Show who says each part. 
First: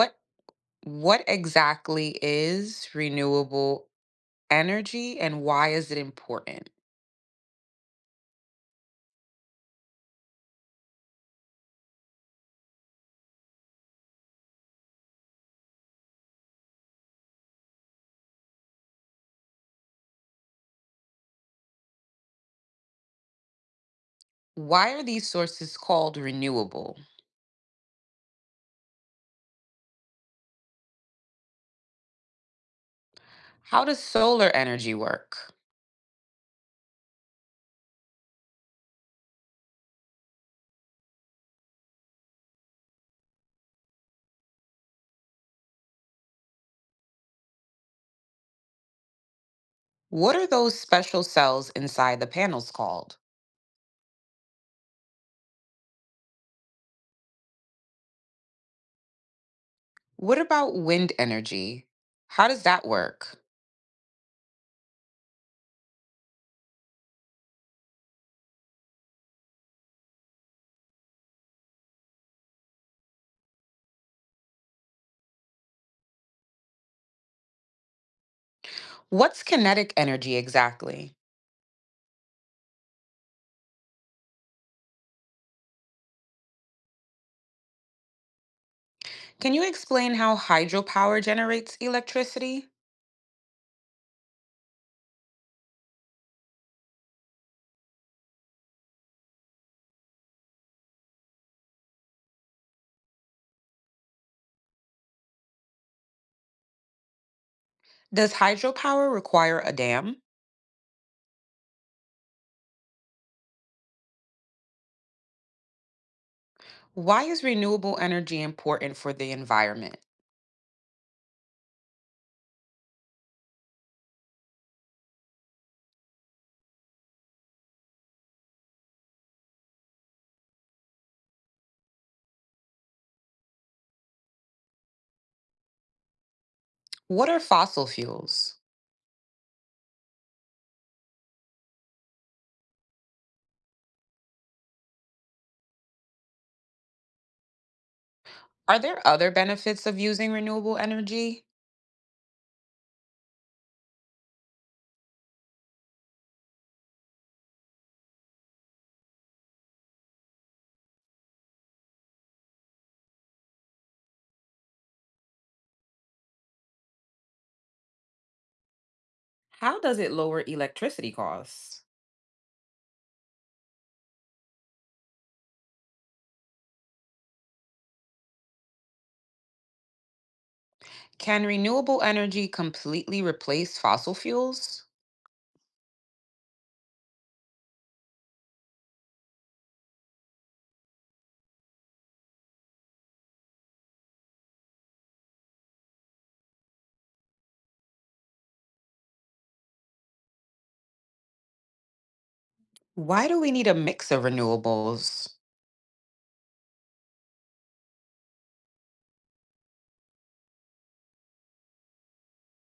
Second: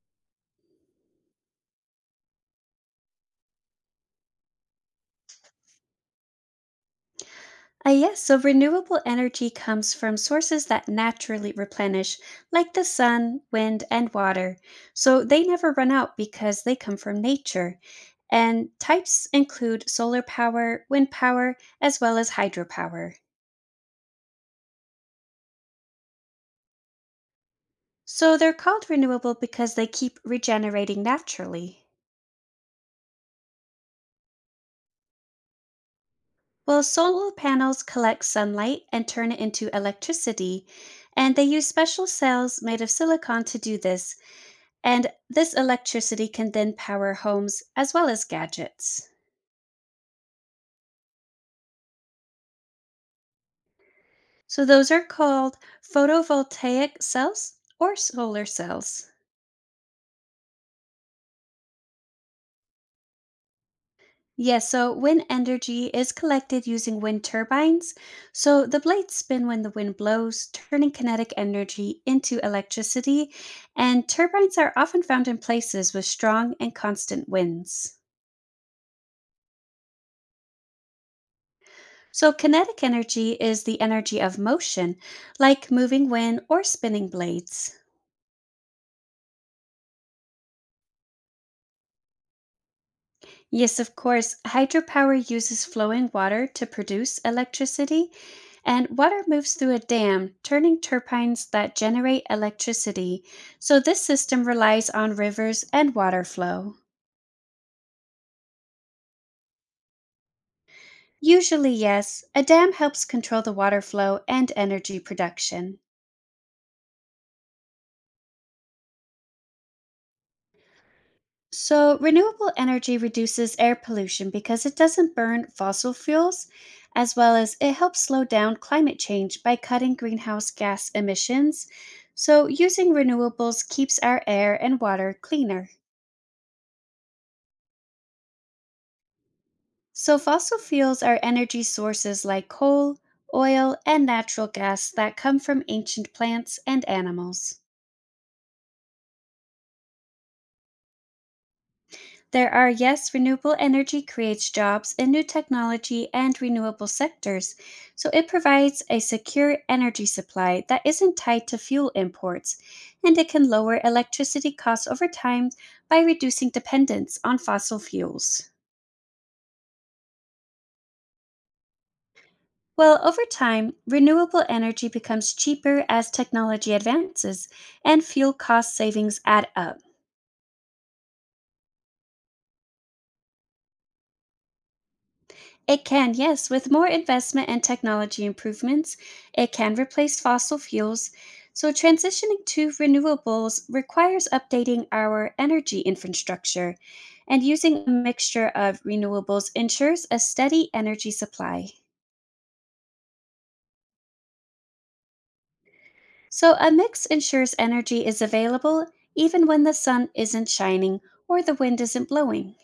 Speaker 1: What what exactly is renewable energy and why is it important?
Speaker 2: Yes, so renewable energy comes from sources that naturally replenish, like the sun, wind, and water. So they never run out because they come from nature. And types include solar power, wind power, as well as hydropower.
Speaker 1: Why are these sources called renewable?
Speaker 2: So they're called renewable because they keep regenerating naturally.
Speaker 1: How does solar energy work?
Speaker 2: Well, solar panels collect sunlight and turn it into electricity, and they use special cells made of silicon to do this. And this electricity can then power homes as well as gadgets.
Speaker 1: What are those special cells inside the panels called?
Speaker 2: So those are called photovoltaic cells or solar cells.
Speaker 1: What about wind energy? How does that work?
Speaker 2: Yes, so wind energy is collected using wind turbines. So the blades spin when the wind blows, turning kinetic energy into electricity. And turbines are often found in places with strong and constant winds.
Speaker 1: What's kinetic energy exactly?
Speaker 2: So kinetic energy is the energy of motion, like moving wind or spinning blades.
Speaker 1: Can you explain how hydropower generates electricity?
Speaker 2: Yes, of course. Hydropower uses flowing water to produce electricity, and water moves through a dam, turning turbines that generate electricity. So, this system relies on rivers and water flow.
Speaker 1: Does hydropower require a dam?
Speaker 2: Usually, yes, a dam helps control the water flow and energy production.
Speaker 1: Why is renewable energy important for the environment?
Speaker 2: So, renewable energy reduces air pollution because it doesn't burn fossil fuels, as well as it helps slow down climate change by cutting greenhouse gas emissions. So, using renewables keeps our air and water cleaner.
Speaker 1: What are fossil fuels?
Speaker 2: So, fossil fuels are energy sources like coal, oil, and natural gas that come from ancient plants and animals.
Speaker 1: Are there other benefits of using renewable energy?
Speaker 2: There are, yes, renewable energy creates jobs in new technology and renewable sectors, so it provides a secure energy supply that isn't tied to fuel imports, and it can lower electricity costs over time by reducing dependence on fossil fuels.
Speaker 1: How does it lower electricity costs?
Speaker 2: Well, over time, renewable energy becomes cheaper as technology advances and fuel cost savings add up.
Speaker 1: Can renewable energy completely replace fossil fuels?
Speaker 2: It can, yes. With more investment and technology improvements, it can replace fossil fuels. So, transitioning to renewables requires updating our energy infrastructure, and using a mixture of renewables ensures a steady energy supply.
Speaker 1: Why do we need a mix of renewables?
Speaker 2: So, a mix ensures energy is available even when the sun isn't shining or the wind isn't blowing.